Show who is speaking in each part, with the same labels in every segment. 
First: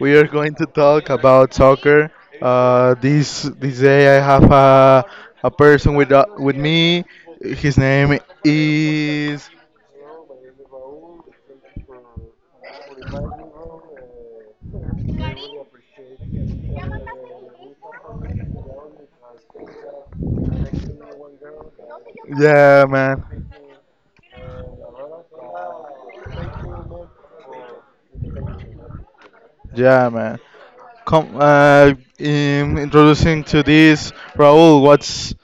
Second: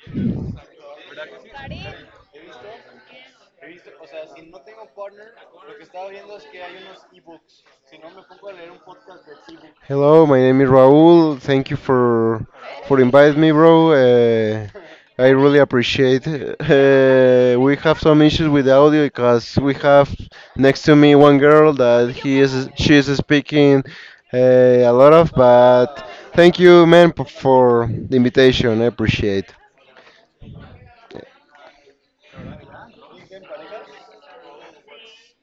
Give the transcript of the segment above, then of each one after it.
Speaker 1: we are going to talk about soccer. This day, I have a person with me. His name is
Speaker 2: Hello, my name is Raul. Thank you for inviting me, bro. I really appreciate. We have some issues with the audio because we have next to me one girl that he is
Speaker 1: yeah,
Speaker 2: she is
Speaker 1: man.
Speaker 2: speaking a lot of. But thank you, man, for the invitation. I appreciate.
Speaker 1: Yeah, man. Come, introducing to this, Raul. What's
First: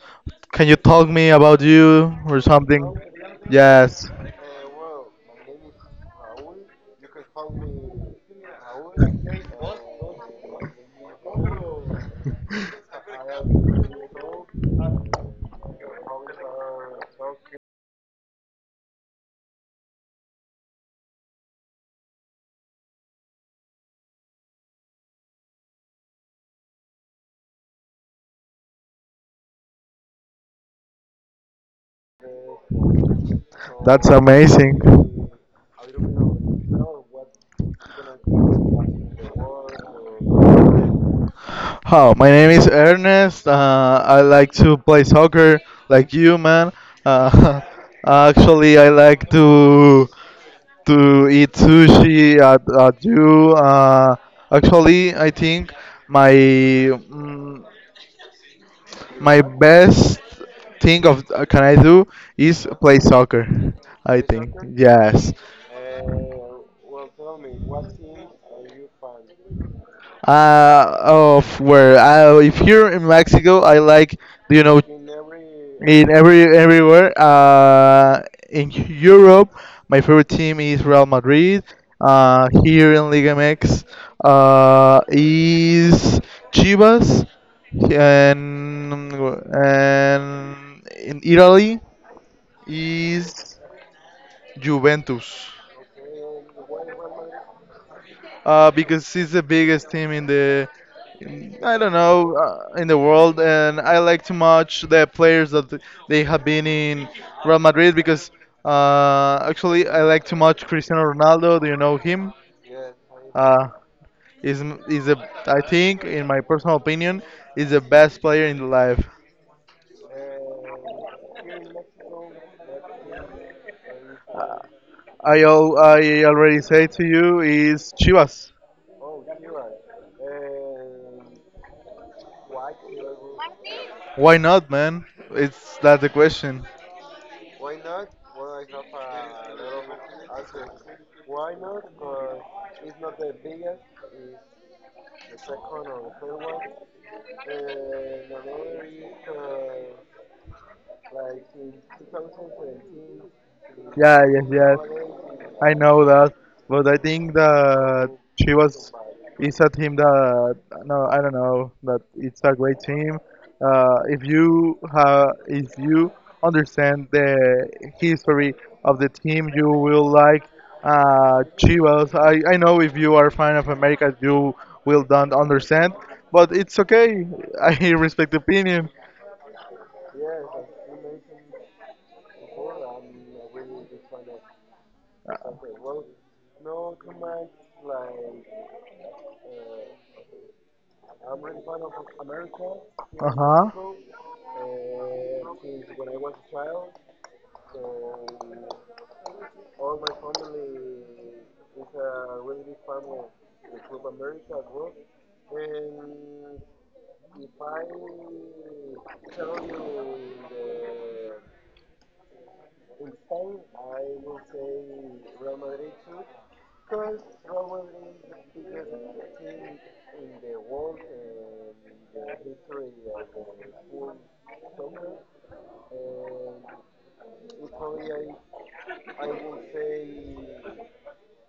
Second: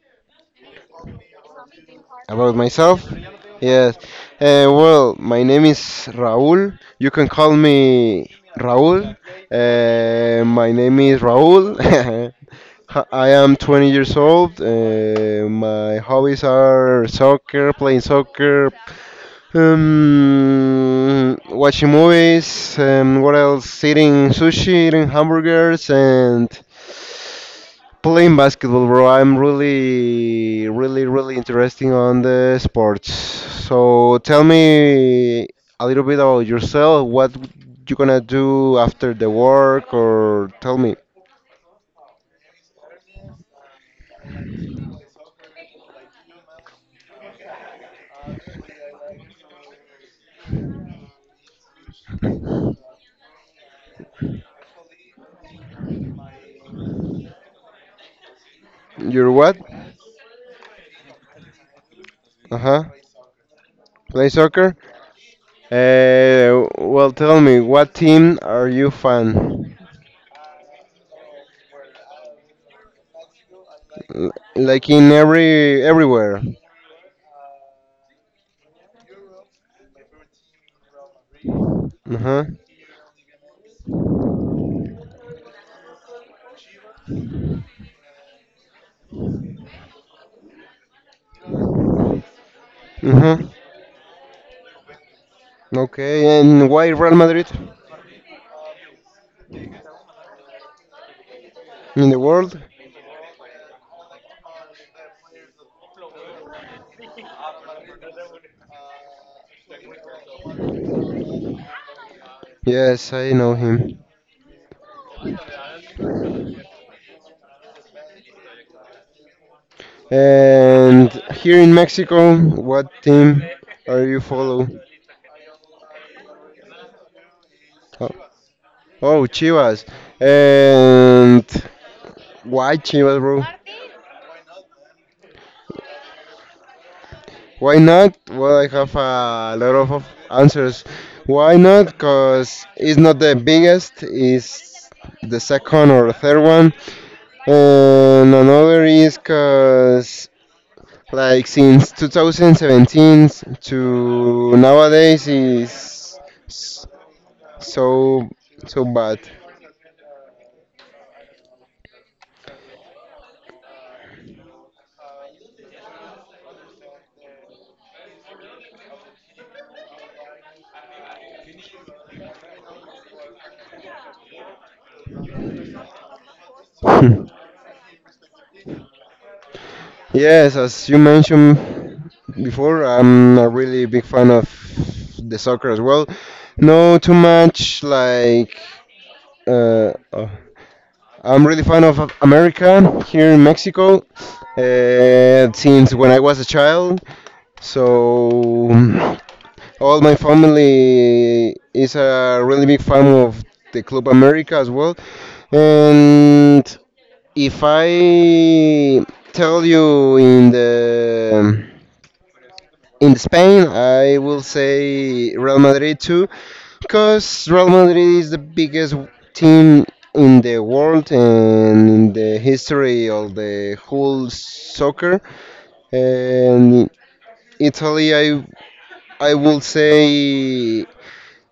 Speaker 1: Can you talk me about you or
Speaker 2: About
Speaker 1: something?
Speaker 2: myself? Yes.
Speaker 1: Yes.
Speaker 2: Well, my name is Raul. You can call me Raul. My name is Raul. I am 20 years old. My hobbies are soccer, playing soccer, watching movies. What else? Eating sushi, eating hamburgers, and playing basketball, bro. I'm really, really, really interesting on the sports.
Speaker 1: That's
Speaker 2: So tell
Speaker 1: amazing.
Speaker 2: me a little bit about yourself. What you gonna do after the work, or tell me
Speaker 1: Hi, my name is Ernest. I like to play soccer like you, man. Uh, actually, I like to eat sushi at you. Actually, I think my mm,
Speaker 2: you're
Speaker 1: my
Speaker 2: what?
Speaker 1: best thing of can I do
Speaker 2: Uh
Speaker 1: is
Speaker 2: huh.
Speaker 1: play soccer. I
Speaker 2: Play
Speaker 1: think
Speaker 2: soccer.
Speaker 1: yes.
Speaker 2: Well, tell me what team are you fan?
Speaker 1: Of where? If here in Mexico, I like,
Speaker 2: L-
Speaker 1: you know,
Speaker 2: like in every
Speaker 1: in
Speaker 2: everywhere.
Speaker 1: everywhere. In Europe, my favorite team is Real Madrid.
Speaker 2: Uh huh.
Speaker 1: Here in Liga MX, is Chivas, and in Italy
Speaker 2: Uh huh.
Speaker 1: is Juventus.
Speaker 2: Okay, and why Real Madrid
Speaker 1: Because it's the biggest team in the, I don't
Speaker 2: in the
Speaker 1: know
Speaker 2: world?
Speaker 1: in the world, and I like too much the players that they have been in Real Madrid because actually I like too much Cristiano Ronaldo. Do you know him?
Speaker 2: Yes, I know
Speaker 1: Uh,
Speaker 2: him.
Speaker 1: is is a I think in my personal opinion is the best player in the life.
Speaker 2: And here in Mexico, what team are you
Speaker 1: Uh,
Speaker 2: follow?
Speaker 1: I already said to you is
Speaker 2: Oh,
Speaker 1: Chivas.
Speaker 2: oh, Chivas. And why Chivas, bro?
Speaker 1: Why not, man? It's That's the question.
Speaker 2: Why not? Well, I have a lot of answers. Why not? Because it's not the biggest, it's the second or third one. And another is because, like, since 2017 to
Speaker 1: Yeah, yes, yes.
Speaker 2: nowadays
Speaker 1: I know
Speaker 2: is
Speaker 1: that,
Speaker 2: s-
Speaker 1: but I think that
Speaker 2: so
Speaker 1: she
Speaker 2: so
Speaker 1: was
Speaker 2: bad.
Speaker 1: is a team that no, I don't know that it's a great team. If you understand the history of the team, you will like Chivas. I know if you are a fan of America, you will don't understand, but it's
Speaker 2: Hmm.
Speaker 1: okay. I respect the opinion.
Speaker 2: Yes, as you mentioned before, I'm a really big fan of the soccer as
Speaker 1: Okay.
Speaker 2: well. No, too much like. Oh. I'm really fan of America here
Speaker 1: Uh
Speaker 2: in
Speaker 1: huh.
Speaker 2: Mexico since when I was a child. So all my family is a really big fan of the Club America as well. And if I tell you in Spain, I will say Real Madrid too, because Real Madrid is the biggest team in the world and in the history of the whole soccer. And Italy, I will say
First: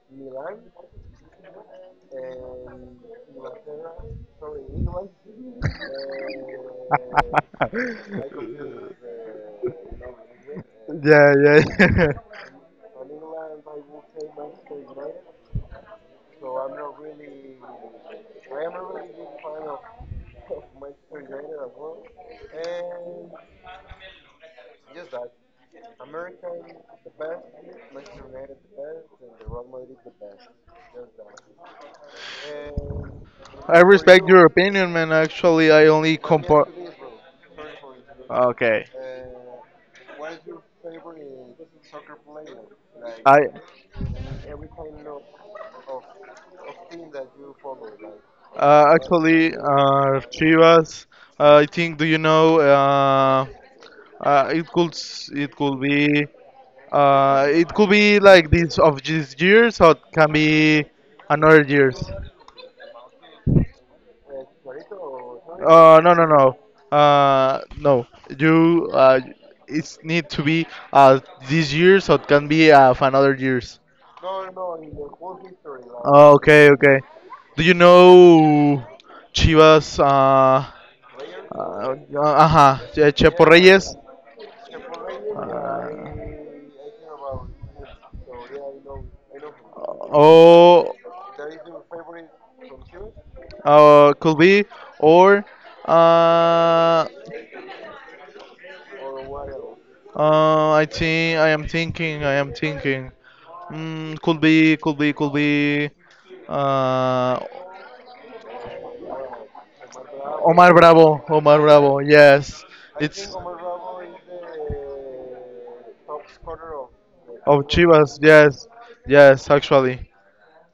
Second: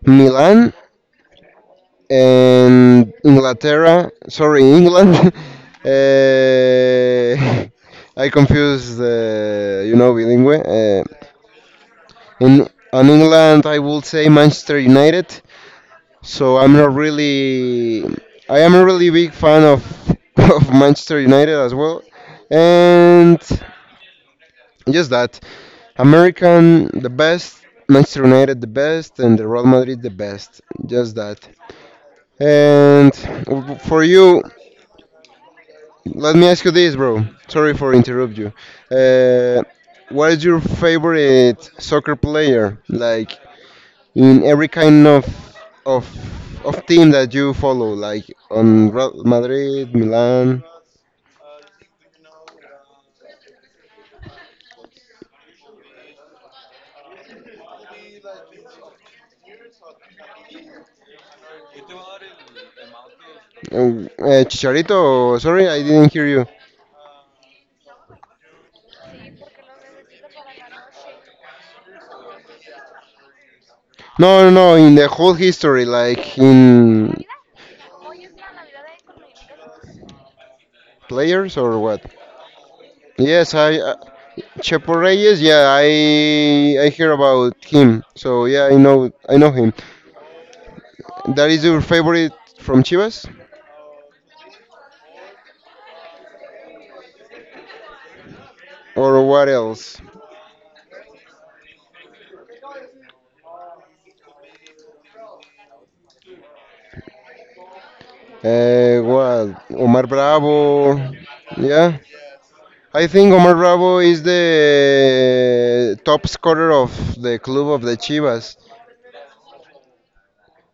Speaker 2: Milan and Inglaterra, sorry, England. uh, I confuse, bilingue.
Speaker 1: And yeah, yeah.
Speaker 2: In on England, I would say Manchester United. So I'm not really, I am a really big fan of of Manchester United as well, and just that American the best, Manchester United the best, and the Real Madrid the best. Just that. And
Speaker 1: I sorry for
Speaker 2: for
Speaker 1: respect you.
Speaker 2: you,
Speaker 1: Your opinion, man. Actually, I only let me ask
Speaker 2: let me ask
Speaker 1: compare.
Speaker 2: you this, bro. Sorry for interrupt you.
Speaker 1: Okay.
Speaker 2: Uh, what is your favorite soccer player? Like
Speaker 1: I
Speaker 2: in every kind of of team that you follow, like on
Speaker 1: what
Speaker 2: Real
Speaker 1: actually
Speaker 2: Madrid, Milan,
Speaker 1: Chivas. I think. Do you know? Uh, it could s- it could be it could be like this of this years or it can be another years.
Speaker 2: Chicharito. Sorry, I didn't
Speaker 1: No no
Speaker 2: hear you.
Speaker 1: no. No. You it's need to be uh this year so it can be of another years.
Speaker 2: No, no, no. In the whole history,
Speaker 1: Oh,
Speaker 2: like
Speaker 1: okay, okay.
Speaker 2: in
Speaker 1: Do you know Chivas?
Speaker 2: players or
Speaker 1: Uh,
Speaker 2: what?
Speaker 1: ajá, Chepo
Speaker 2: Yes, I.
Speaker 1: Reyes.
Speaker 2: Chepo Reyes, yeah,
Speaker 1: Uh,
Speaker 2: I hear about him. So yeah, I know him.
Speaker 1: Oh,
Speaker 2: That is your favorite from Chivas?
Speaker 1: uh, could be or uh,
Speaker 2: Or what else?
Speaker 1: I think I am thinking could be uh,
Speaker 2: What? Omar
Speaker 1: Omar
Speaker 2: Bravo.
Speaker 1: Bravo Omar Bravo
Speaker 2: Yeah.
Speaker 1: yes
Speaker 2: I
Speaker 1: it's
Speaker 2: think Omar Bravo is the top scorer of the
Speaker 1: of
Speaker 2: club of the
Speaker 1: Chivas,
Speaker 2: Chivas.
Speaker 1: yes, yes, actually.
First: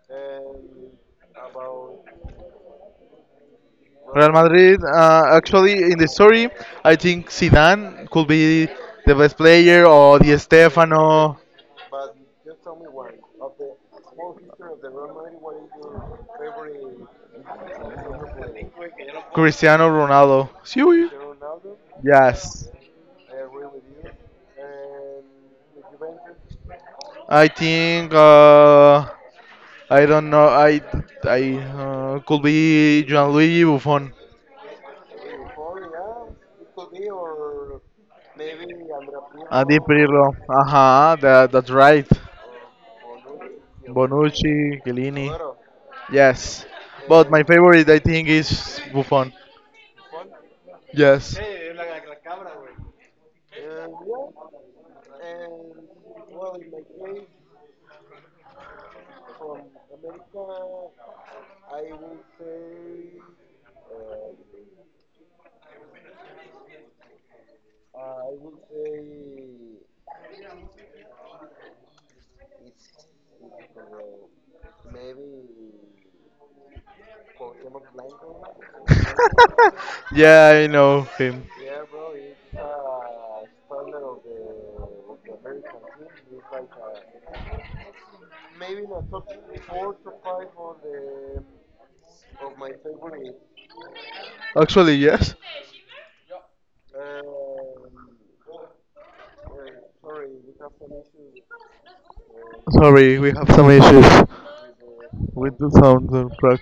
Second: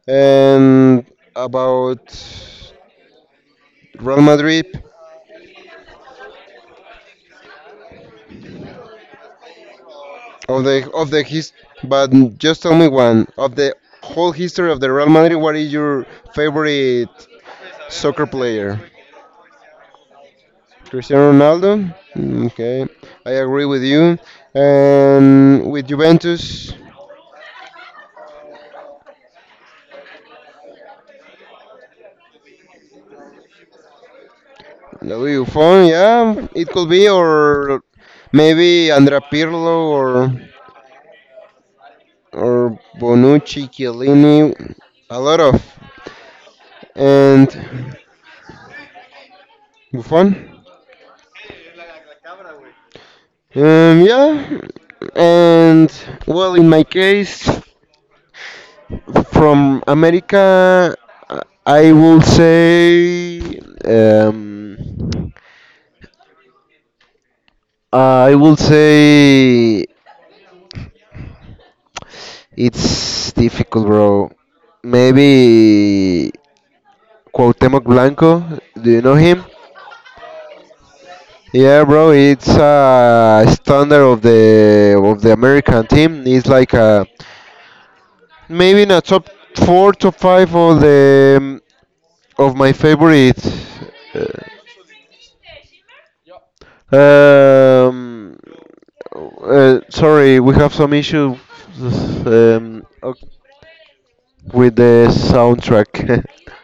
Speaker 2: And about Real
Speaker 1: Real Madrid,
Speaker 2: Madrid
Speaker 1: actually, in the story, I think Zidane could be the best player, or Di
Speaker 2: of the
Speaker 1: Stefano.
Speaker 2: his, but just tell me one of the whole history of the Real Madrid, what is your favorite soccer player?
Speaker 1: Cristiano Ronaldo. Sí, güey.
Speaker 2: Cristiano Ronaldo. Mm,
Speaker 1: Yes,
Speaker 2: okay, I agree with you. And with Juventus,
Speaker 1: I think I don't know. I could be Gianluigi Buffon.
Speaker 2: Louis Buffon. Yeah, it could be, or maybe Andrea
Speaker 1: Andy
Speaker 2: Pirlo
Speaker 1: Pirlo.
Speaker 2: or
Speaker 1: Aha, that's right.
Speaker 2: or Bonucci, Chiellini.
Speaker 1: Bonucci,
Speaker 2: A
Speaker 1: Chiellini.
Speaker 2: lot of,
Speaker 1: Yes, but my favorite
Speaker 2: and
Speaker 1: I think is Buffon.
Speaker 2: Buffon.
Speaker 1: Yes.
Speaker 2: Yeah, and well, in my case, from America, I will say um, I would say it's difficult, bro. Maybe Cuauhtemoc Blanco. Do you know him?
Speaker 1: yeah, I know him.
Speaker 2: Yeah, bro. It's a standard of the American team. It's like a maybe in a top four, top five of my favorite.
Speaker 1: Actually, yes.
Speaker 2: Uh, um, Sorry, we have some issue, um,
Speaker 1: Sorry,
Speaker 2: ok-
Speaker 1: we have some issues
Speaker 2: with the
Speaker 1: with the sound
Speaker 2: soundtrack.
Speaker 1: on track.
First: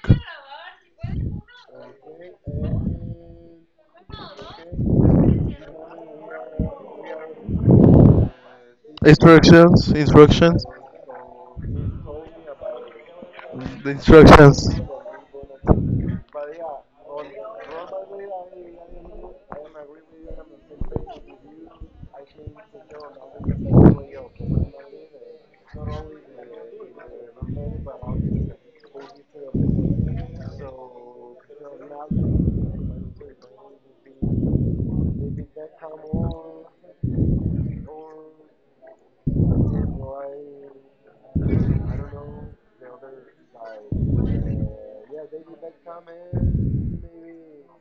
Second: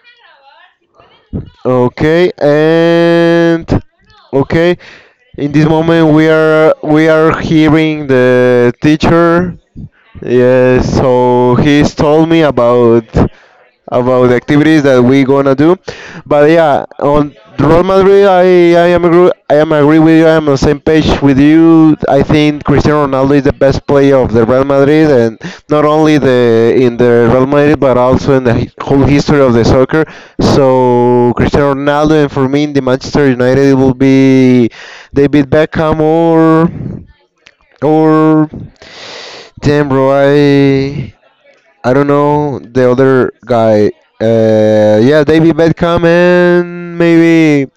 Speaker 2: Okay, and okay, in this moment we are hearing the teacher.
Speaker 1: Instructions, instructions,
Speaker 2: Yes, so he's told me about
Speaker 1: the
Speaker 2: about the
Speaker 1: instructions.
Speaker 2: activities that we gonna do. But yeah, on Real Madrid, I am agree with you. I am on the same page with you. I think Cristiano Ronaldo is the best player of the Real Madrid, and not only the in the Real Madrid, but also in the whole history of the soccer. So Cristiano Ronaldo, and for me, in the Manchester United, it will be David Beckham, or damn bro, I don't know the other guy. Yeah, David Beckham and maybe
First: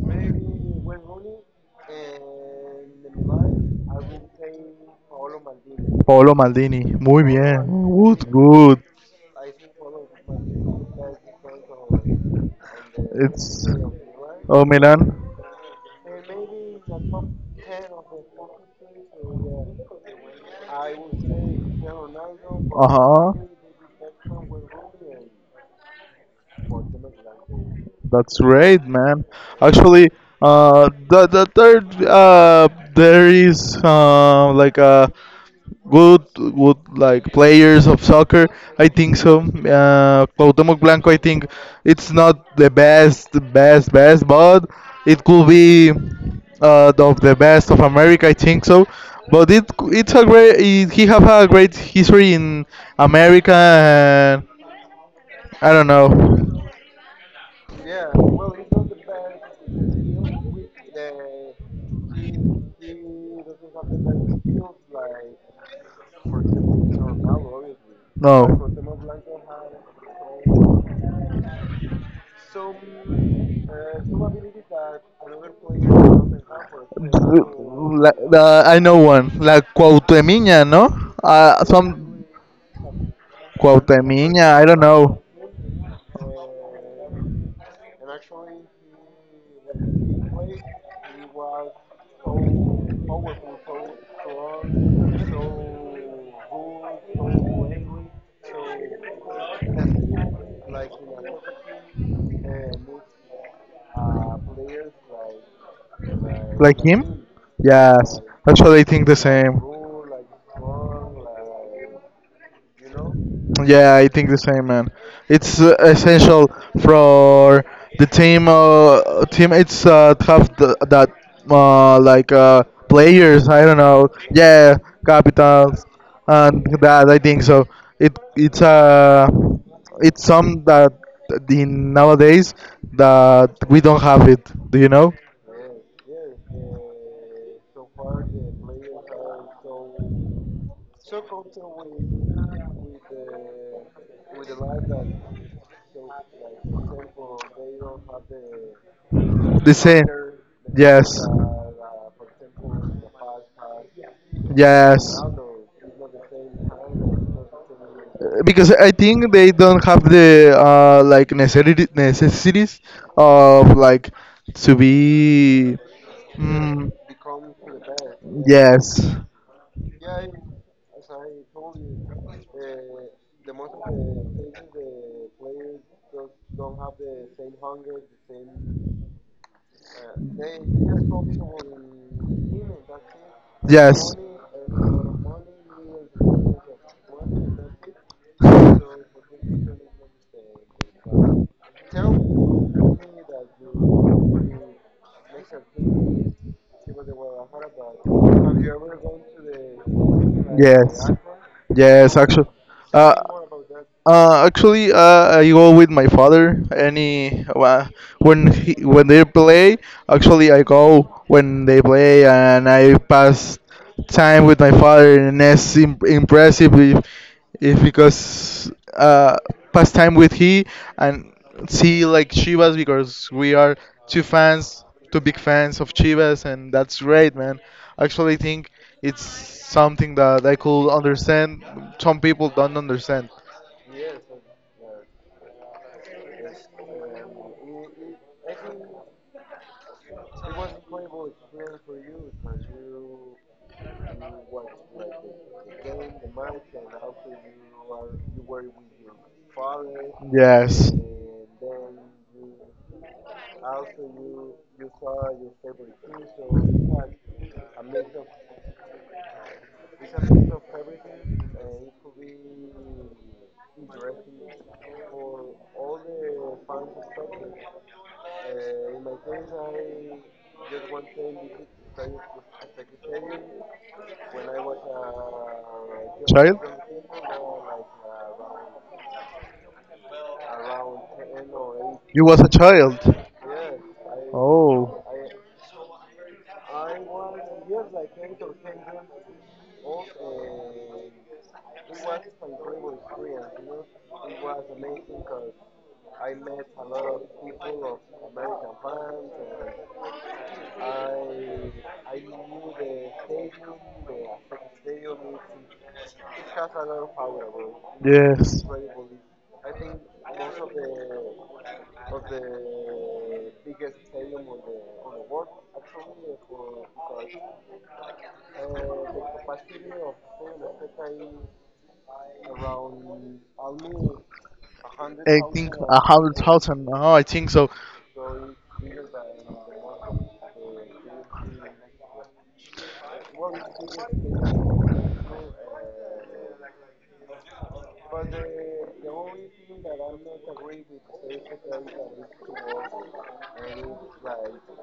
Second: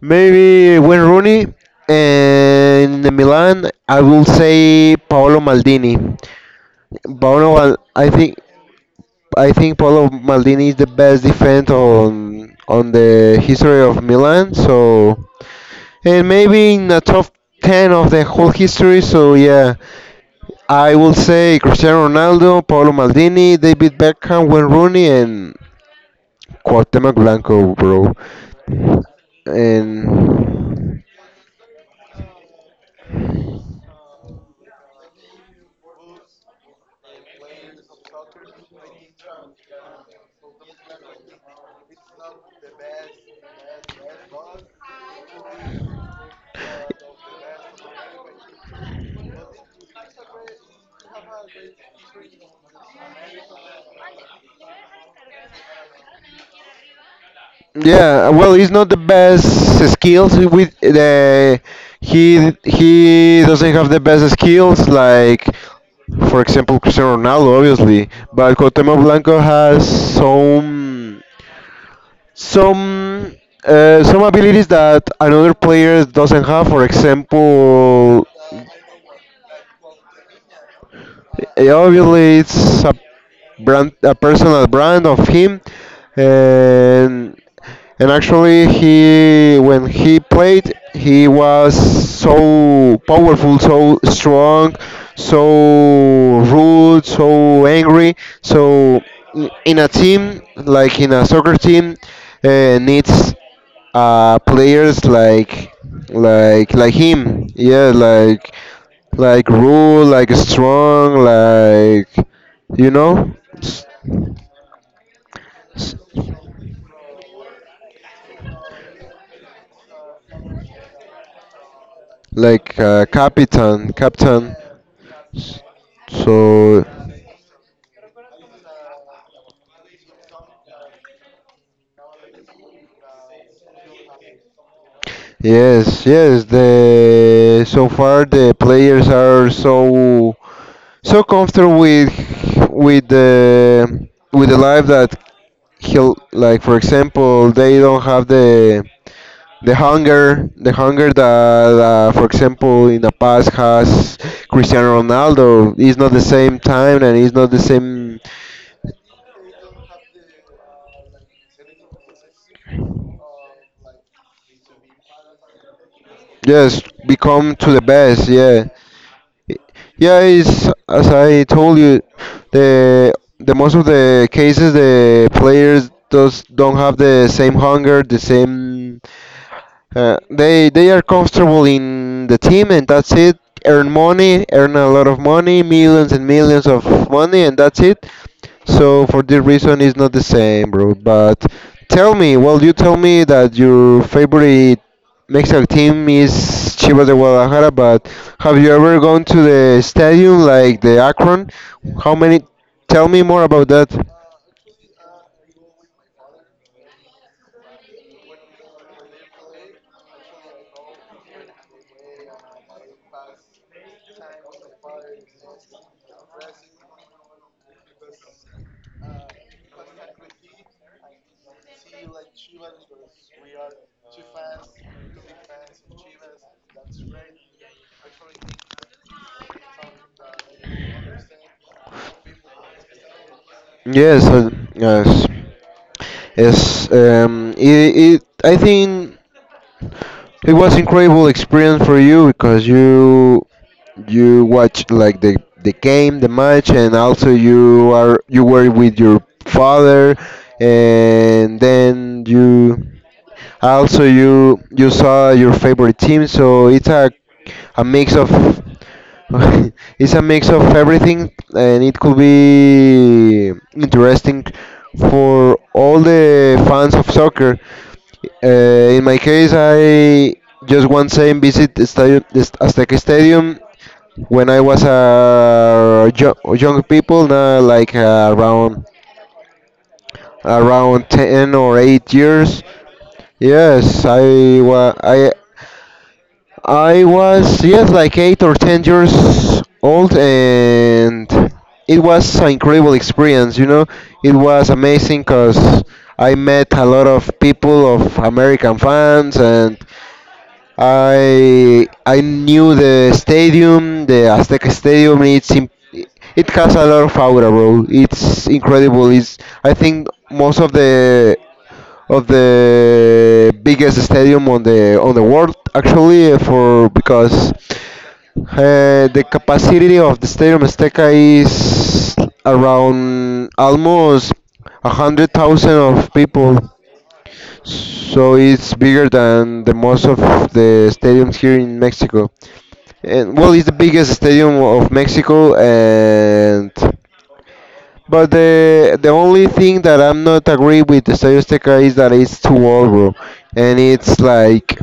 Speaker 2: maybe Wayne Rooney, and in Milan, I will say Paolo Maldini.
Speaker 1: Paolo Maldini, muy
Speaker 2: Paolo,
Speaker 1: bien.
Speaker 2: Mal- I
Speaker 1: Good,
Speaker 2: think
Speaker 1: good.
Speaker 2: I think Paolo Maldini is the best defense on the
Speaker 1: It's
Speaker 2: history of Milan.
Speaker 1: Oh,
Speaker 2: So
Speaker 1: Milan.
Speaker 2: and maybe in the top ten of the whole history. So yeah, I will say Cristiano Ronaldo,
Speaker 1: Uh
Speaker 2: Paolo
Speaker 1: huh.
Speaker 2: Maldini, David Beckham, Wayne Rooney, and Cuauhtemoc Blanco, bro.
Speaker 1: That's great, man. Actually,
Speaker 2: And
Speaker 1: the third there is like a good like players of soccer. I think so. Cuauhtémoc Blanco, I think it's not the best, best, best, but it could be of the best of America. I think so. But it's a great. He have a great history in America. And I don't know.
Speaker 2: yeah, well, he's not the best skills with the, he doesn't have the best skills like, for example, Cristiano Ronaldo obviously, but
Speaker 1: No.
Speaker 2: Cuauhtemoc Blanco has some some some abilities that another player doesn't have. For
Speaker 1: Like,
Speaker 2: example,
Speaker 1: I know one, like Cuauhtemiña, no? Some.
Speaker 2: Obviously it's a brand, a
Speaker 1: Cuauhtemiña,
Speaker 2: personal
Speaker 1: I don't
Speaker 2: brand of
Speaker 1: know.
Speaker 2: him, and and actually he when he played he was so powerful, so strong, so rude, so angry. So in a team, like in a soccer team, needs players like like
Speaker 1: Like
Speaker 2: like
Speaker 1: him?
Speaker 2: him. Yeah,
Speaker 1: Yes.
Speaker 2: like
Speaker 1: Actually, I think the
Speaker 2: like
Speaker 1: same.
Speaker 2: rule, like strong, like you know, s-
Speaker 1: Yeah, I think the same, man. It's
Speaker 2: s-
Speaker 1: essential for the team. Team, it's tough that like
Speaker 2: like
Speaker 1: players. I don't
Speaker 2: captain,
Speaker 1: know.
Speaker 2: captain.
Speaker 1: Yeah, capitals and
Speaker 2: So
Speaker 1: that. I think so. It it's uh it's some that in nowadays that we don't have it. Do you know?
Speaker 2: yes, yes. The so far the players are so comfortable with the life that he'll like. For example, they don't have the
Speaker 1: The same.
Speaker 2: hunger the
Speaker 1: Yes.
Speaker 2: hunger that for example in the past has. Cristiano
Speaker 1: Yes.
Speaker 2: Ronaldo is not the same time and is not the same.
Speaker 1: because I think they don't have the like necessity necessities of like to be.
Speaker 2: Yes,
Speaker 1: Mm,
Speaker 2: become to the best, yeah.
Speaker 1: yes.
Speaker 2: Yeah, it's as I told you, the the most of the cases the players does don't have the same hunger, the same. They are comfortable in the team and that's it, earn money, earn a lot of money, millions and millions of money, and that's it. So for this reason, it's not the same, bro. But tell me, well, you tell me that your favorite Mexican team is Chivas de Guadalajara, but have you ever
Speaker 1: Yes.
Speaker 2: gone to the stadium like the
Speaker 1: Yes.
Speaker 2: Akron? How
Speaker 1: Yes,
Speaker 2: many?
Speaker 1: actually.
Speaker 2: Tell
Speaker 1: Uh,
Speaker 2: me more about that.
Speaker 1: actually, I go with my father. When they play, actually I go when they play, and I pass time with my father, and that's impressive. If because uh, pass time with he and see like Chivas because we are two fans, two big fans of Chivas, and that's great, man. Actually, I think it's something that I could understand. Some people don't understand.
Speaker 2: Yes, yes, yes. I think. It was incredible experience for you because you watch like the game, the match, and also you were with your father,
Speaker 1: Yes.
Speaker 2: and then you also, you saw your favorite team, so it's a mix of it's a mix of everything, and it could be interesting for all the fans of soccer. In my case, I just one time visit the stadium, this Azteca Stadium, when I was a young, young people, now like around ten or eight
Speaker 1: You was a
Speaker 2: years.
Speaker 1: child.
Speaker 2: Yes, I wa
Speaker 1: Oh.
Speaker 2: I was yes, like 8 or 10 years old, and it was an incredible experience. You know, it was amazing because I met a lot of people of American fans, and I knew the stadium, the Azteca Stadium. It's it has a lot of aura, bro. It's
Speaker 1: Yes.
Speaker 2: incredible. It's I think most of the biggest stadium on the world, actually, for because the capacity of the stadium Azteca is around almost 100,000
Speaker 1: Of
Speaker 2: of
Speaker 1: hundred
Speaker 2: people,
Speaker 1: thousand. Oh, I think so.
Speaker 2: so it's bigger than the most of the stadiums here in Mexico, and well, it's the biggest stadium of Mexico, and but the only thing that I'm not agree with the Statista is that it's too old, bro, and it's like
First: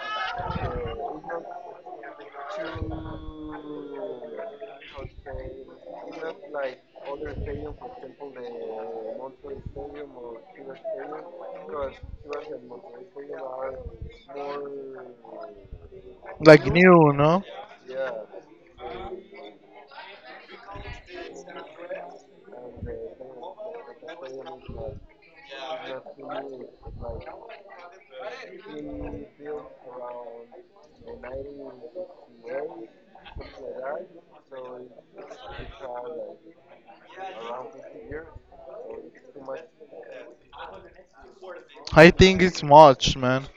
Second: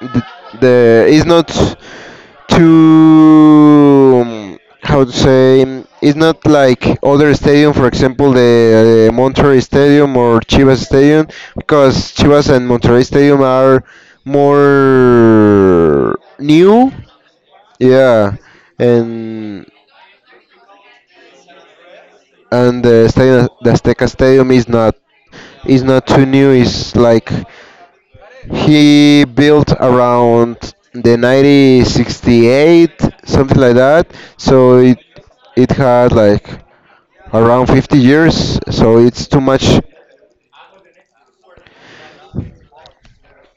Speaker 2: the, the it's not too, how to say, it's not like other stadium, for example, the Monterrey Stadium or Chivas Stadium, because Chivas and Monterrey Stadium are more
Speaker 1: Like
Speaker 2: new,
Speaker 1: new, no?
Speaker 2: yeah, and and the stadium, the Azteca Stadium is not too new. It's like he built around the 1968, something like that. So it had like around 50 years. So it's too much.
Speaker 1: I think it's much, man.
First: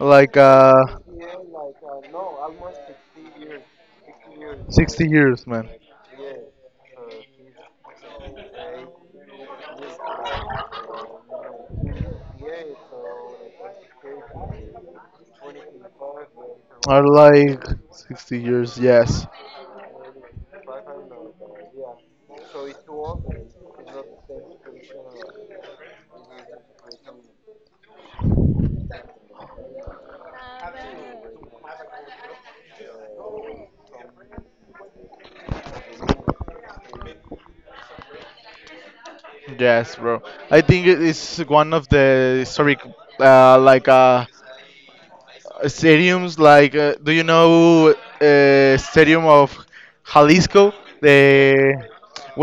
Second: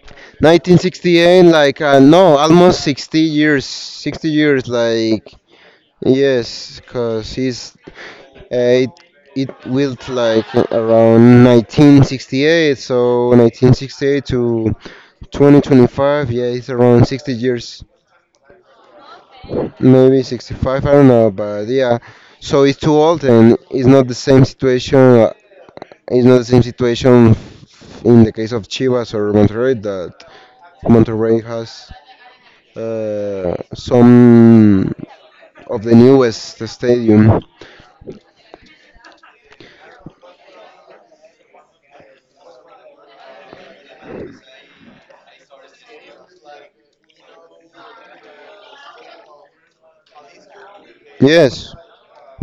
Speaker 1: Like
Speaker 2: 1968, like no, almost 60 years. 60 years,
Speaker 1: 60 like
Speaker 2: like
Speaker 1: years, man.
Speaker 2: yes, cause he's uh, it it built like around 1968. So 1968 to 2025, yeah, it's
Speaker 1: Or
Speaker 2: around 60
Speaker 1: like
Speaker 2: years.
Speaker 1: 60 years. Yes.
Speaker 2: Maybe 65, I don't know, but yeah. So it's too old and it's not the same situation, it's not the same situation in the case of Chivas or Monterrey, that Monterrey has some of the newest stadium.
Speaker 1: Yes, bro. I think it is one of the historic, like, stadiums. Like, do you know Stadium of Jalisco?
Speaker 2: Yes,
Speaker 1: The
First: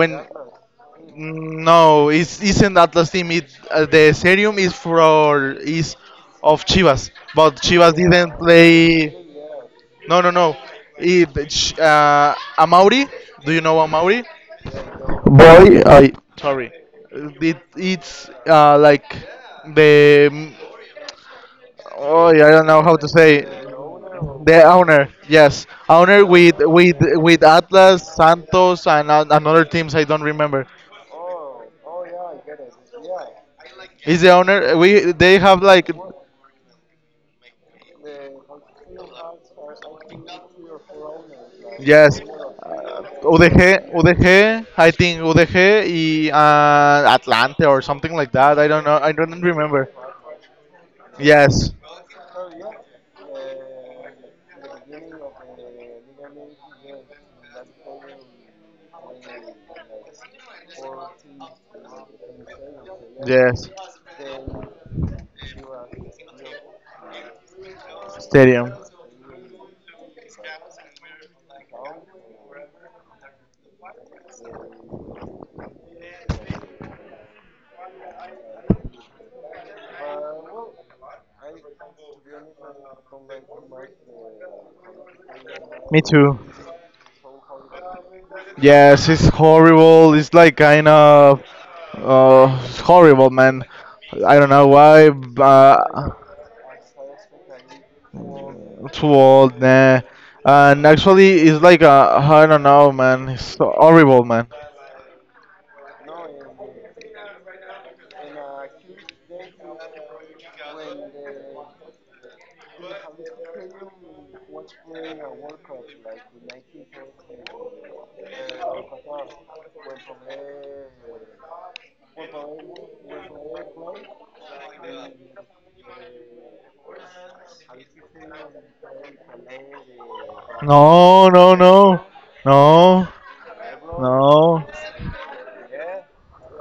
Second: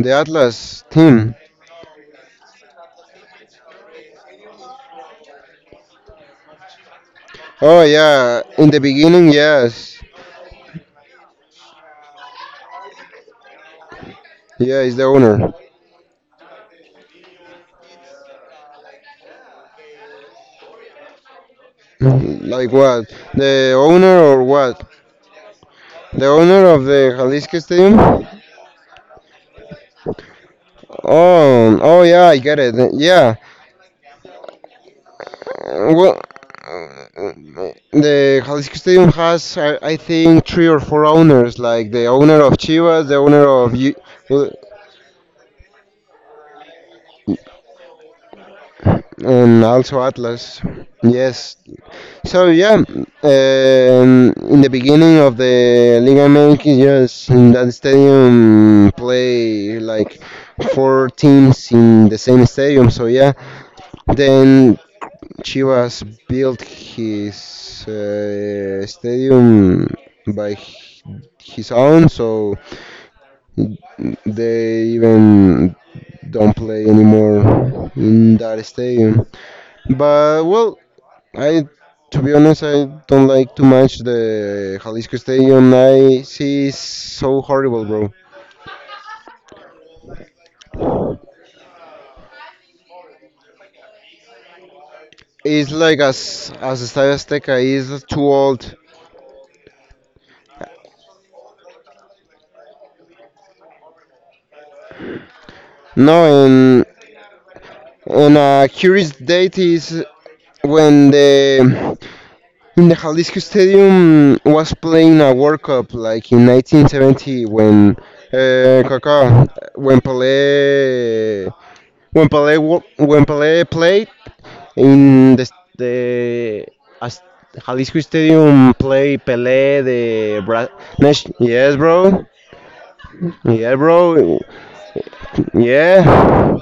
Speaker 2: the Atlas team.
Speaker 1: No, it's isn't Atlas team. It the stadium is of Chivas, but
Speaker 2: Oh
Speaker 1: Chivas didn't
Speaker 2: yeah, in the
Speaker 1: play.
Speaker 2: beginning, yes.
Speaker 1: No, no, no. It, Amauri. Do you know Amauri?
Speaker 2: Yeah, it's the owner.
Speaker 1: Boy, I sorry, it's like the oh, I don't
Speaker 2: Like
Speaker 1: know how
Speaker 2: what?
Speaker 1: to say.
Speaker 2: The owner or
Speaker 1: The
Speaker 2: what?
Speaker 1: owner, yes,
Speaker 2: The
Speaker 1: owner with
Speaker 2: owner of
Speaker 1: with
Speaker 2: the
Speaker 1: with
Speaker 2: Jalisco Stadium?
Speaker 1: Atlas, Santos, and another teams, I don't remember.
Speaker 2: Oh yeah, I get it. Yeah.
Speaker 1: Is the owner, we they have like.
Speaker 2: Well, uh, the Jalisco Stadium has, I think, three or four owners, like the
Speaker 1: Yes.
Speaker 2: owner of Chivas, the
Speaker 1: uh,
Speaker 2: owner
Speaker 1: udg
Speaker 2: of
Speaker 1: UDG,
Speaker 2: well,
Speaker 1: I think UDG y, atlante or something like that, I don't know, I don't
Speaker 2: and
Speaker 1: remember.
Speaker 2: also Atlas. Yes.
Speaker 1: Yes.
Speaker 2: So yeah, in the beginning of the Liga MX, yes, in that stadium play like four teams in the same stadium. So yeah,
Speaker 1: Yes.
Speaker 2: then Chivas built his
Speaker 1: Stadium.
Speaker 2: stadium by his own, so they even don't play anymore in that stadium. But well, I to be honest, I don't like too much the Jalisco Stadium.
Speaker 1: Me
Speaker 2: I
Speaker 1: too.
Speaker 2: see it's so horrible, bro.
Speaker 1: Yes, it's horrible. It's like kind of uh, horrible, man. I don't know why.
Speaker 2: It's like
Speaker 1: But,
Speaker 2: as Estadio Azteca is too old.
Speaker 1: Too old, nah. And actually, it's like a, I don't know, man. It's so horrible, man.
Speaker 2: No, and on a curious date is, when the in the Jalisco Stadium was playing a World Cup, like in 1970, when Kaká when Pelé when Pelé wo- when Pelé played in the as Jalisco Stadium. Play Pelé
Speaker 1: No, no,
Speaker 2: Yes,
Speaker 1: no,
Speaker 2: bro.
Speaker 1: no,
Speaker 2: Yeah, bro.
Speaker 1: no,
Speaker 2: Yeah.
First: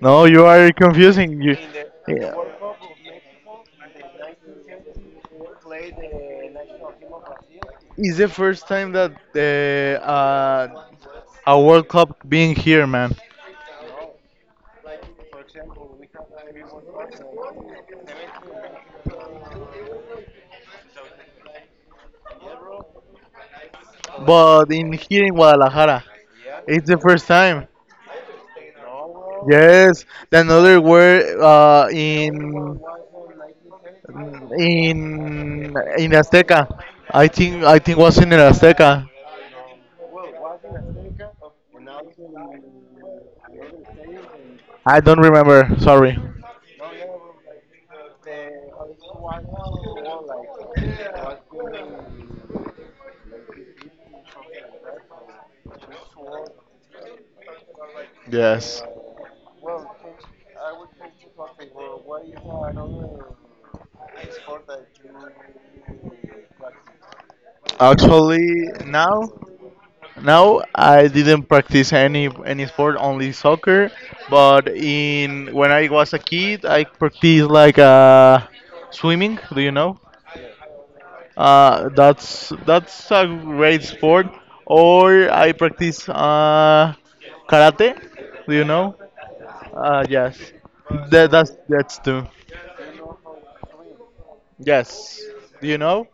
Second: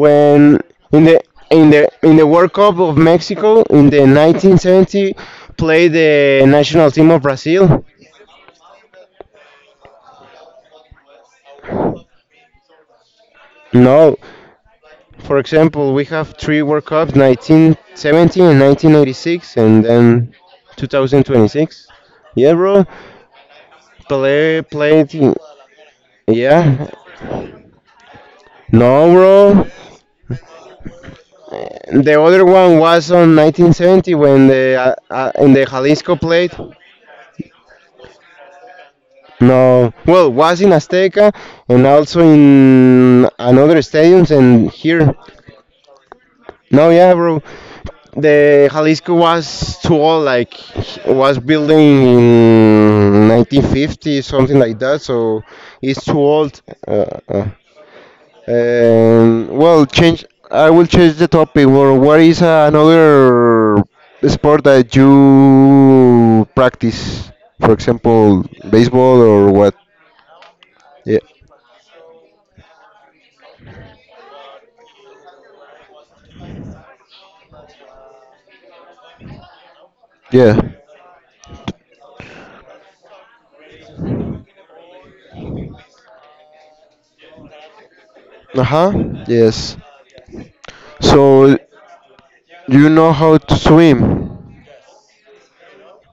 Speaker 1: no. You are
Speaker 2: in
Speaker 1: confusing. You.
Speaker 2: the
Speaker 1: Yeah.
Speaker 2: World Cup of Mexico in the 1970 played the national team of Brazil?
Speaker 1: It's the first time that a World Cup being here, man.
Speaker 2: No. For example, we have three World Cups: 1970 and 1986, and then 2026. Yeah, bro. Pelé
Speaker 1: But in
Speaker 2: played.
Speaker 1: here in Guadalajara, it's
Speaker 2: Yeah.
Speaker 1: the first time.
Speaker 2: No, bro.
Speaker 1: Yes, the another were
Speaker 2: The other one
Speaker 1: in
Speaker 2: was on 1970 when the
Speaker 1: In
Speaker 2: in the
Speaker 1: in
Speaker 2: Jalisco played.
Speaker 1: Azteca, I think was in Azteca.
Speaker 2: No, well, was in Azteca and also in another stadiums and
Speaker 1: I
Speaker 2: here.
Speaker 1: don't remember. Sorry.
Speaker 2: No, yeah, bro. The Jalisco was too old, like, was building in 1950, something like that. So it's too old. Uh, uh,
Speaker 1: Yes.
Speaker 2: well, change. I will change the topic. Well, what is another sport that you practice? For example,
Speaker 1: Actually,
Speaker 2: baseball
Speaker 1: now.
Speaker 2: or what?
Speaker 1: Now I
Speaker 2: Yeah.
Speaker 1: didn't practice any sport, only soccer. But in when I was a kid, I practiced like swimming. Do you know?
Speaker 2: Yeah.
Speaker 1: That's a great sport. Or I practice karate. Do you know?
Speaker 2: Uh-huh. Yes.
Speaker 1: Yes. That, that's
Speaker 2: So,
Speaker 1: that's two.
Speaker 2: you know how to swim?
Speaker 1: Yes. Do you know?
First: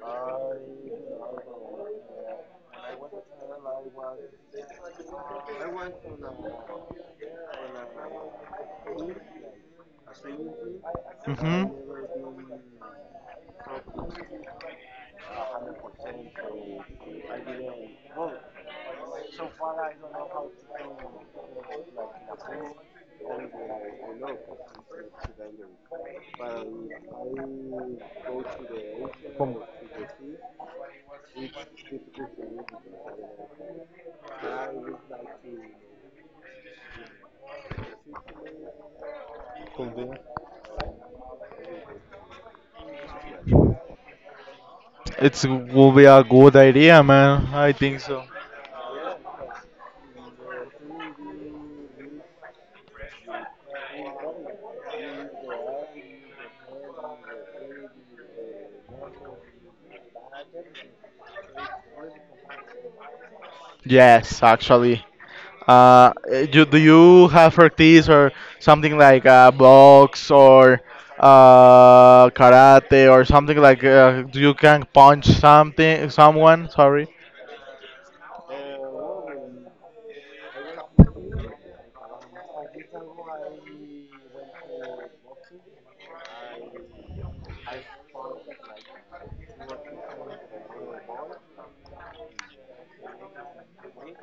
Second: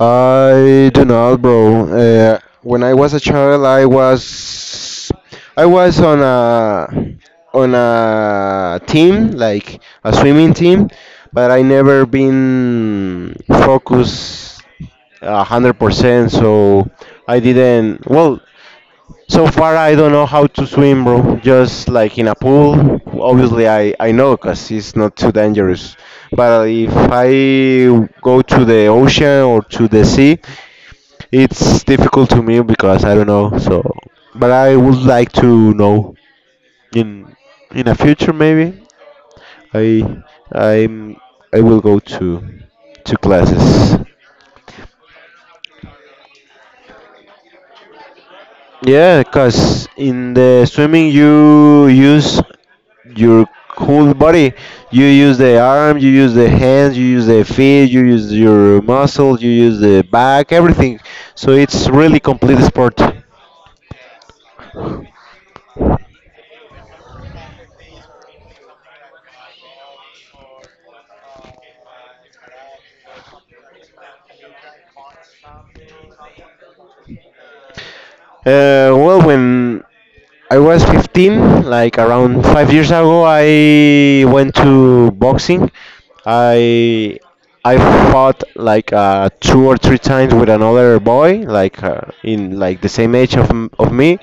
Speaker 2: I do not, bro. When I was a child, I was on a team, like a swimming team, but I
Speaker 1: Hmm.
Speaker 2: never been focused 100%. So, I didn't. Well, so far, I don't know how to swim, bro. Just like in a pool. Obviously, I know, because it's not too dangerous. But if I go to the ocean or to the sea, it's difficult to me, because I don't know. So, but I would like to know in a future maybe. I I'm I will go to classes.
Speaker 1: It's will be a good idea, man. I think so.
Speaker 2: Yeah, because in the swimming you use your whole body. You use the arm, you use the hands, you use the feet, you use your muscles, you use the back, everything. So it's really complete sport.
Speaker 1: Yes, actually. Do you have practice or something like box or karate or something like you can punch something someone? Sorry.
Speaker 2: Well, when I was 15, like around 5 years ago, I went to boxing. I I fought like two or three times with another boy, like in like the same age of me.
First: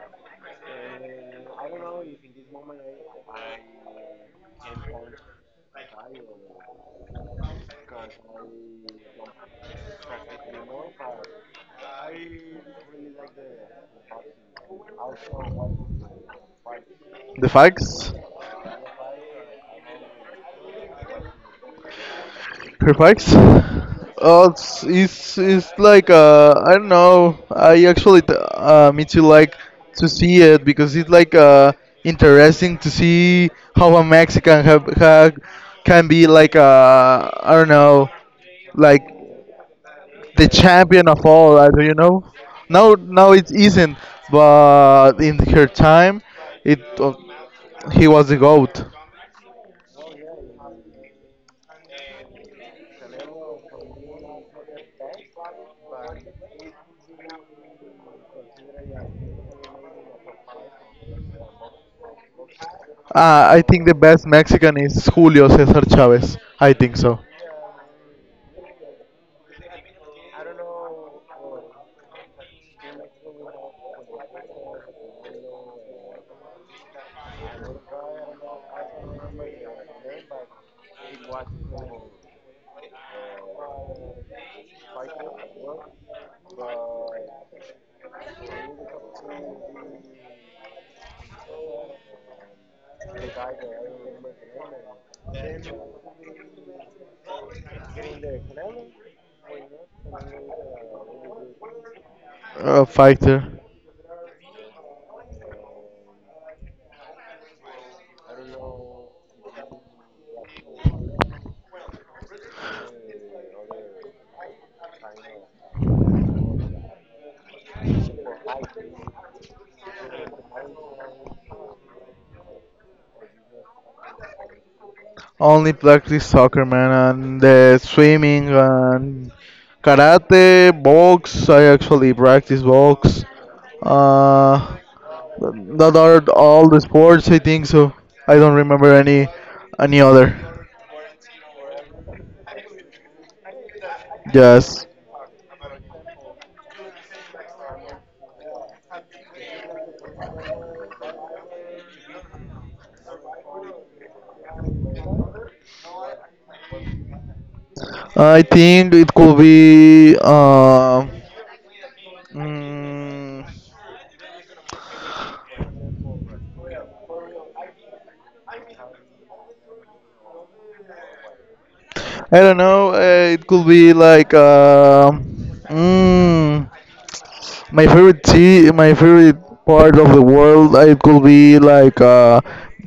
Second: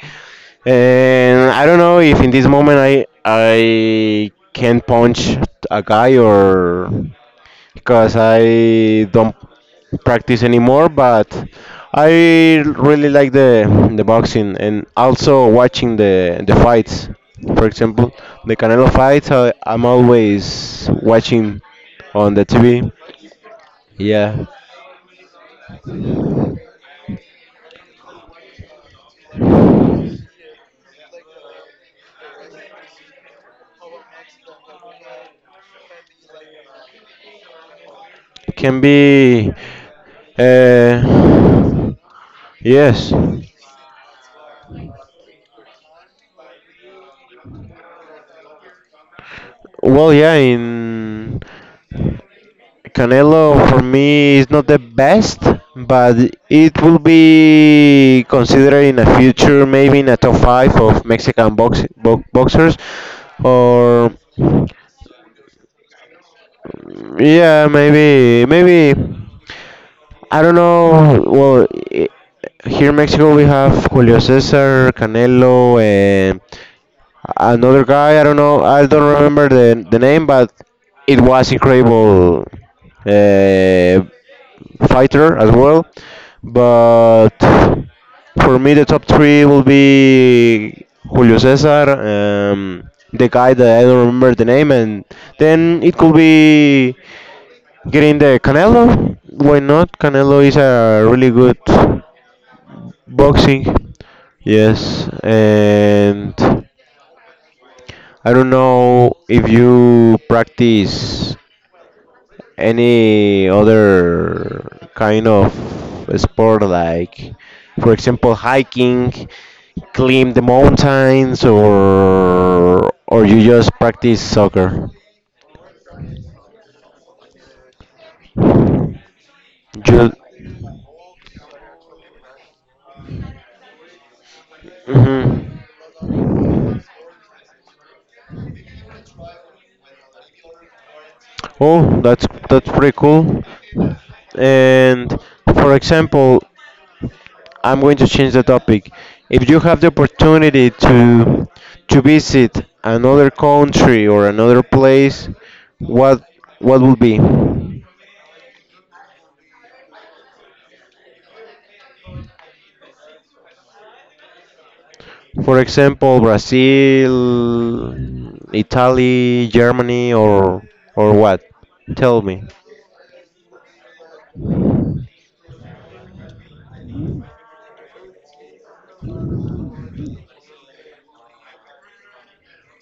Speaker 2: And I don't know if in this moment I can punch a guy, or because I don't practice anymore. But I really like the boxing and also watching the fights.
Speaker 1: The
Speaker 2: For
Speaker 1: facts?
Speaker 2: example, the Canelo fights. I'm always watching on the TV.
Speaker 1: Perfect.
Speaker 2: Yeah,
Speaker 1: Oh, it's like I don't know. Me too like to see it because it's like interesting to see how a Mexican have, ha can be like I don't know,
Speaker 2: can
Speaker 1: like
Speaker 2: be.
Speaker 1: the champion of all. I Do you
Speaker 2: Uh,
Speaker 1: know? Now
Speaker 2: yes.
Speaker 1: now it isn't, but in her time, it he was the goat.
Speaker 2: Well, yeah. In Canelo for me is not the best, but it will be considered in a future, maybe in a top five of Mexican boxers,
Speaker 1: I think the
Speaker 2: or
Speaker 1: best Mexican is Julio Cesar Chavez. I think so.
Speaker 2: yeah, maybe I don't know. Well, i- here in Mexico we have Julio Cesar, Canelo, and another guy. I don't know. I don't remember the name, but it was incredible, uh, fighter as well. But for me, the top three will be Julio Cesar, the guy that I don't remember the name, and then it could be getting the Canelo. Why not? Canelo is a really good
Speaker 1: A fighter.
Speaker 2: boxing. Yes, and I don't know if you practice any other kind of sport, like for example hiking, climb the mountains, or you just practice soccer,
Speaker 1: Only practice soccer, man, and swimming and
Speaker 2: you.
Speaker 1: karate, box. I actually practice box. Uh,
Speaker 2: Mhm.
Speaker 1: that are all the sports, I think. So I don't remember any other.
Speaker 2: Oh, that's pretty cool.
Speaker 1: Yes,
Speaker 2: And for example, I'm going to change the topic. If you have the opportunity to visit another country or another place, what would be?
Speaker 1: I think it could be. Mm,
Speaker 2: For example, Brazil, Italy, Germany, or what? Tell
Speaker 1: I
Speaker 2: me.
Speaker 1: don't know. It could be like. Mm, my favorite part of the world, it could be like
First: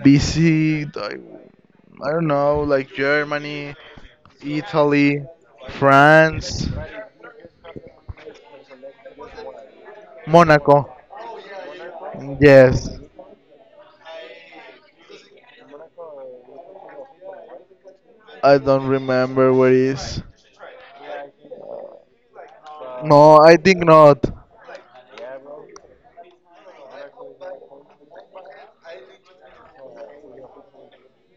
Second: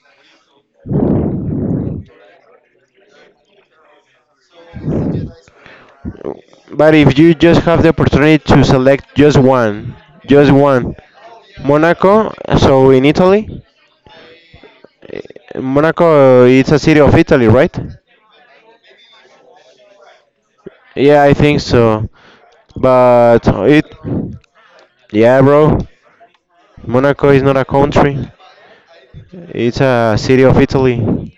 Speaker 1: BC, I don't know, like Germany, Italy, France,
Speaker 2: But if you just have the opportunity to select just
Speaker 1: Monaco.
Speaker 2: one, Monaco.
Speaker 1: Yes,
Speaker 2: So in Italy, Monaco it's a city of Italy, right?
Speaker 1: I don't remember where it is.
Speaker 2: Yeah, I think so.
Speaker 1: No,
Speaker 2: But
Speaker 1: I think
Speaker 2: it,
Speaker 1: not.
Speaker 2: yeah, bro. Monaco is not a country. It's a city of Italy,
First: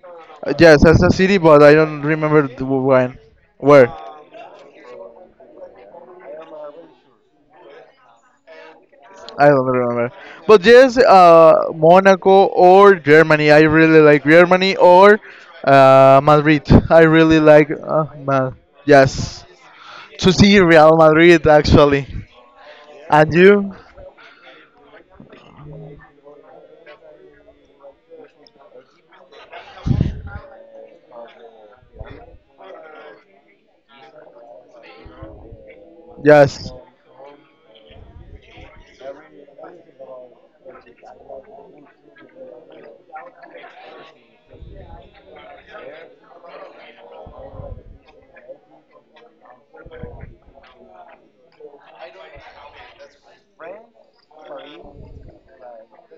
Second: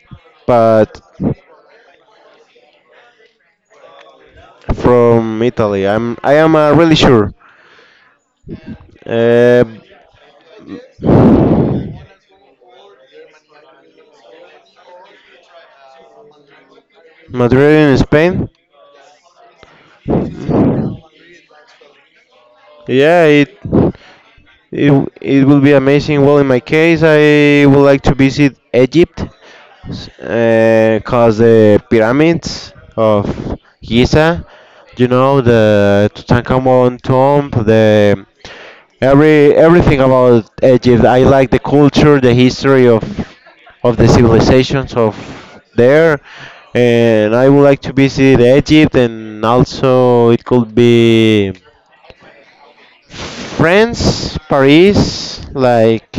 Speaker 1: Yes,
Speaker 2: but
Speaker 1: as a city, but I don't remember when. Where?
Speaker 2: from Italy. I am really sure.
Speaker 1: I
Speaker 2: Uh,
Speaker 1: don't remember. But yes,
Speaker 2: Madrid
Speaker 1: Monaco or Germany. I really like Germany or Madrid. I really like
Speaker 2: in
Speaker 1: uh,
Speaker 2: Spain?
Speaker 1: Ma- Yes, to see Real Madrid actually.
Speaker 2: Yeah,
Speaker 1: And you?
Speaker 2: it it will be amazing. Well, in my case, I would like to visit Egypt, because the pyramids of Giza, the
Speaker 1: Yes.
Speaker 2: Tutankhamun tomb, the everything about Egypt. I like the culture, the history of the civilizations of there, and I would like to visit Egypt, and also it could be France, Paris, like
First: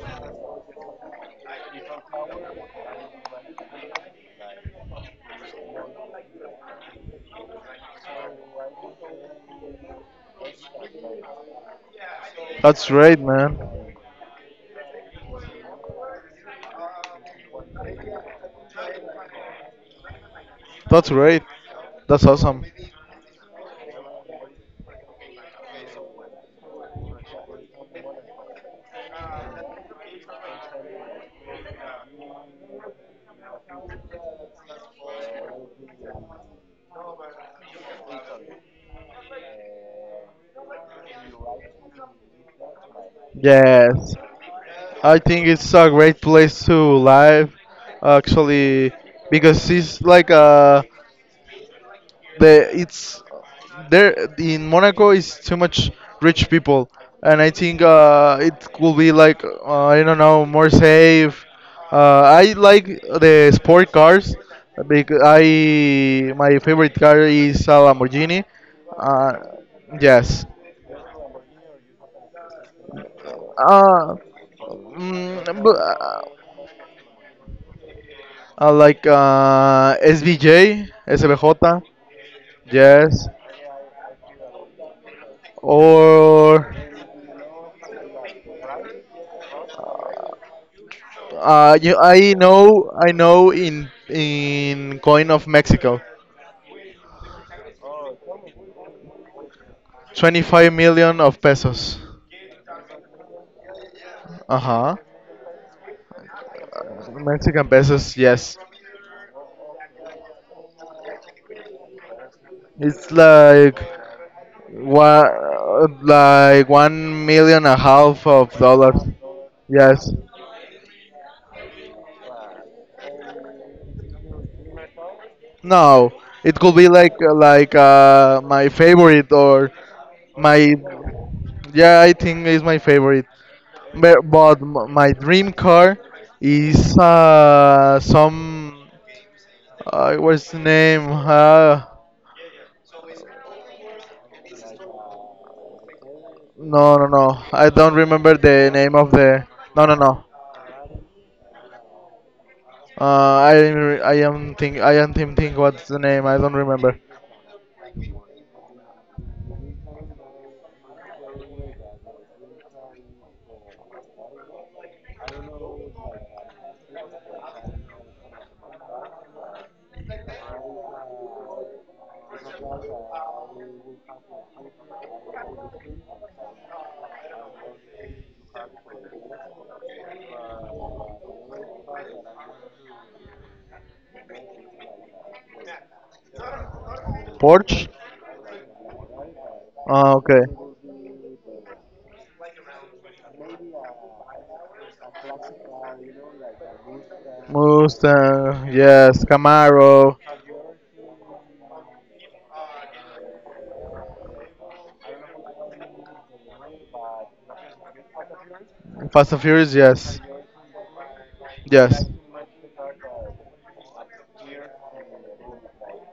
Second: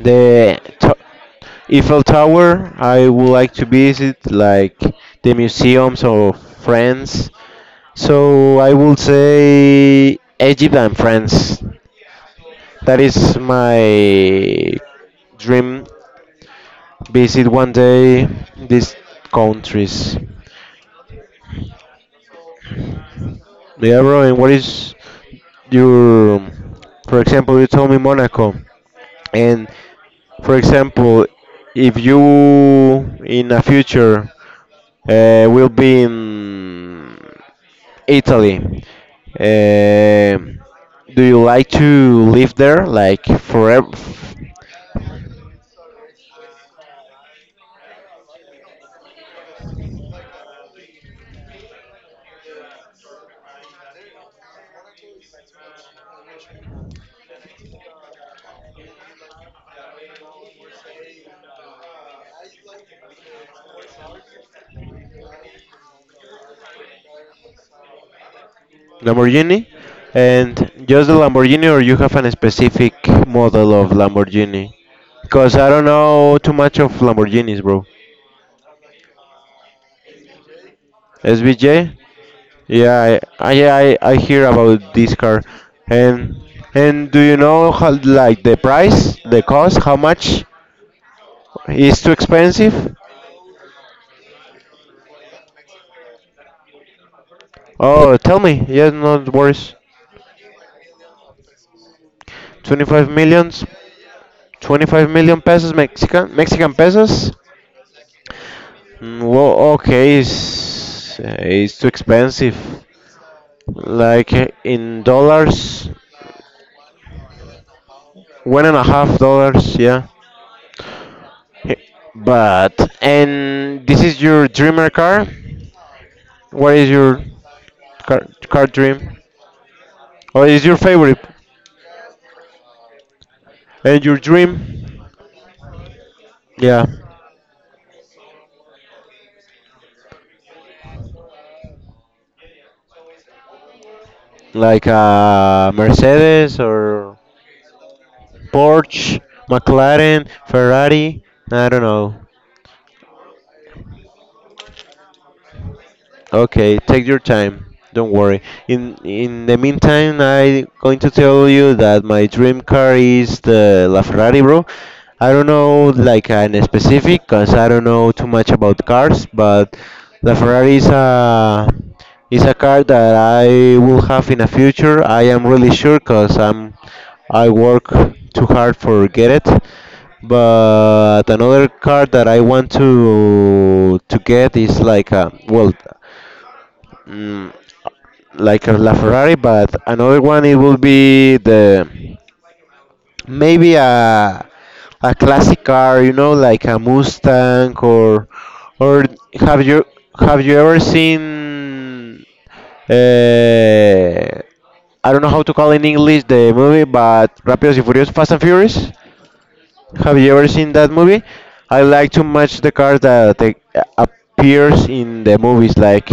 Speaker 2: the Eiffel Tower. I would like to visit like the museums of France. So I will say Egypt and France.
Speaker 1: That's
Speaker 2: That
Speaker 1: great,
Speaker 2: is
Speaker 1: man.
Speaker 2: my dream, visit one day these countries.
Speaker 1: That's great. That's awesome.
Speaker 2: Yeah, bro. And what is your, for example, you told me Monaco, and for example, if you in a future will be in Italy, uh, do you like to live there like forever?
Speaker 1: Yes. I think it's a great place to live actually because it's like a the it's there in Monaco is too much rich people, and I think it could be like I don't know more safe. I like the sport cars because I my favorite car is a Lamborghini. Uh,
Speaker 2: Lamborghini,
Speaker 1: yes.
Speaker 2: and just the Lamborghini, or you have a specific model of
Speaker 1: Uh,
Speaker 2: Lamborghini? Cause I
Speaker 1: but,
Speaker 2: don't know too much of Lamborghinis, bro.
Speaker 1: I like SVJ.
Speaker 2: SVJ? Yeah, I
Speaker 1: Yes.
Speaker 2: I I I hear about this car, and
Speaker 1: Or
Speaker 2: do you know how, like, the price, the cost, how much? Is too
Speaker 1: I know,
Speaker 2: expensive?
Speaker 1: I know in coin of Mexico,
Speaker 2: Oh, tell me. Yes, not worse.
Speaker 1: 25 million of pesos.
Speaker 2: 25 millions,
Speaker 1: Uh huh.
Speaker 2: 25 million pesos, Mexican pesos.
Speaker 1: Mexican pesos, yes.
Speaker 2: Mm. Well, okay, it's too expensive.
Speaker 1: It's
Speaker 2: Like in dollars,
Speaker 1: like 1 million and a half of
Speaker 2: one and a
Speaker 1: dollars.
Speaker 2: half dollars. Yeah.
Speaker 1: Yes.
Speaker 2: Hey, but and this is your dreamer car?
Speaker 1: No, it
Speaker 2: What
Speaker 1: could
Speaker 2: is
Speaker 1: be like
Speaker 2: your car, car
Speaker 1: my
Speaker 2: dream?
Speaker 1: favorite or
Speaker 2: What is
Speaker 1: my
Speaker 2: your favorite?
Speaker 1: yeah, I think is my favorite.
Speaker 2: And your
Speaker 1: But,
Speaker 2: dream?
Speaker 1: my dream car
Speaker 2: Yeah,
Speaker 1: is some. What's the name?
Speaker 2: like Mercedes
Speaker 1: No, no,
Speaker 2: or
Speaker 1: no. I don't remember the name of
Speaker 2: Porsche,
Speaker 1: the. No, no, no.
Speaker 2: McLaren, Ferrari. I don't know.
Speaker 1: I am think what's the name? I don't
Speaker 2: Okay,
Speaker 1: remember.
Speaker 2: take your time. Don't worry. In the meantime, I going to tell you that my dream car is the LaFerrari, bro. I don't know like an specific, cause I don't know too much about cars, but LaFerrari is a car that I will have in a future. I am really sure, cause I work too hard for get it. But another car that I want to get is like a, well, mm,
Speaker 1: Porsche.
Speaker 2: like a LaFerrari, but another one
Speaker 1: Okay.
Speaker 2: it will be the, maybe a classic car, like a Mustang,
Speaker 1: Mustang.
Speaker 2: or
Speaker 1: Yes.
Speaker 2: have you
Speaker 1: Camaro.
Speaker 2: have you ever seen uh, I don't know how to call in English the movie, but Rápidos y Furiosos, Fast and Furious.
Speaker 1: Fast and Furious.
Speaker 2: Have
Speaker 1: Yes.
Speaker 2: you ever seen that movie? I
Speaker 1: Yes.
Speaker 2: like too much the cars that they appears in the movies, like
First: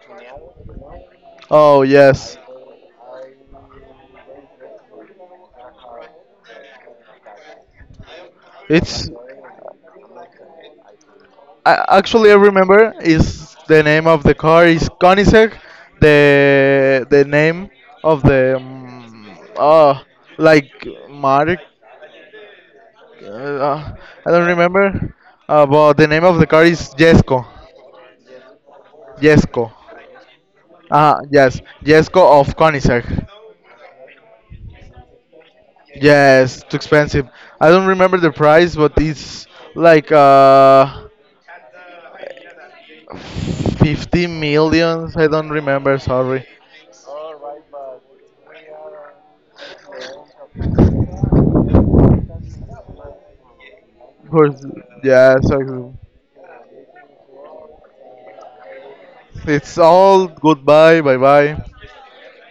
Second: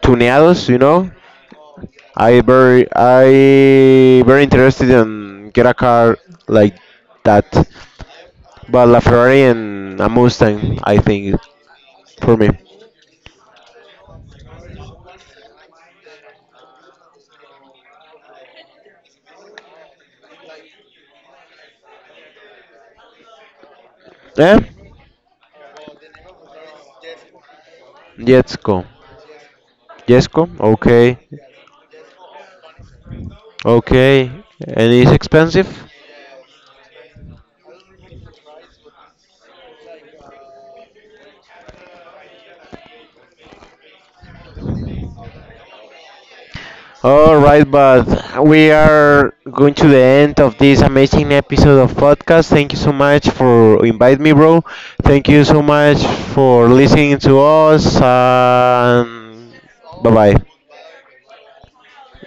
Speaker 2: tuneados,
Speaker 1: Oh, yes.
Speaker 2: I very interested in get a car like that, but La
Speaker 1: It's
Speaker 2: Ferrari and a Mustang I think
Speaker 1: I, actually, I
Speaker 2: for me.
Speaker 1: remember is the name of the car is Koenigsegg. The name of the oh like Mark. Uh, I don't
Speaker 2: Eh?
Speaker 1: remember. But the name of the car is Jesko.
Speaker 2: Jetsko.
Speaker 1: Jesko.
Speaker 2: Jetsko. Okay.
Speaker 1: Ah, yes, Jesko of Koenigsegg.
Speaker 2: Okay. And it's expensive.
Speaker 1: Yes, too expensive. I don't remember the price, but it's like 50 millions. I don't remember. Sorry.
Speaker 2: All right, but we are going to the end of this amazing episode of podcast. Thank you so much for invite me,
Speaker 1: For,
Speaker 2: bro. Thank
Speaker 1: yeah,
Speaker 2: you so
Speaker 1: so.
Speaker 2: much for listening to us. And
Speaker 1: It's
Speaker 2: bye
Speaker 1: all
Speaker 2: bye.
Speaker 1: goodbye, bye, bye.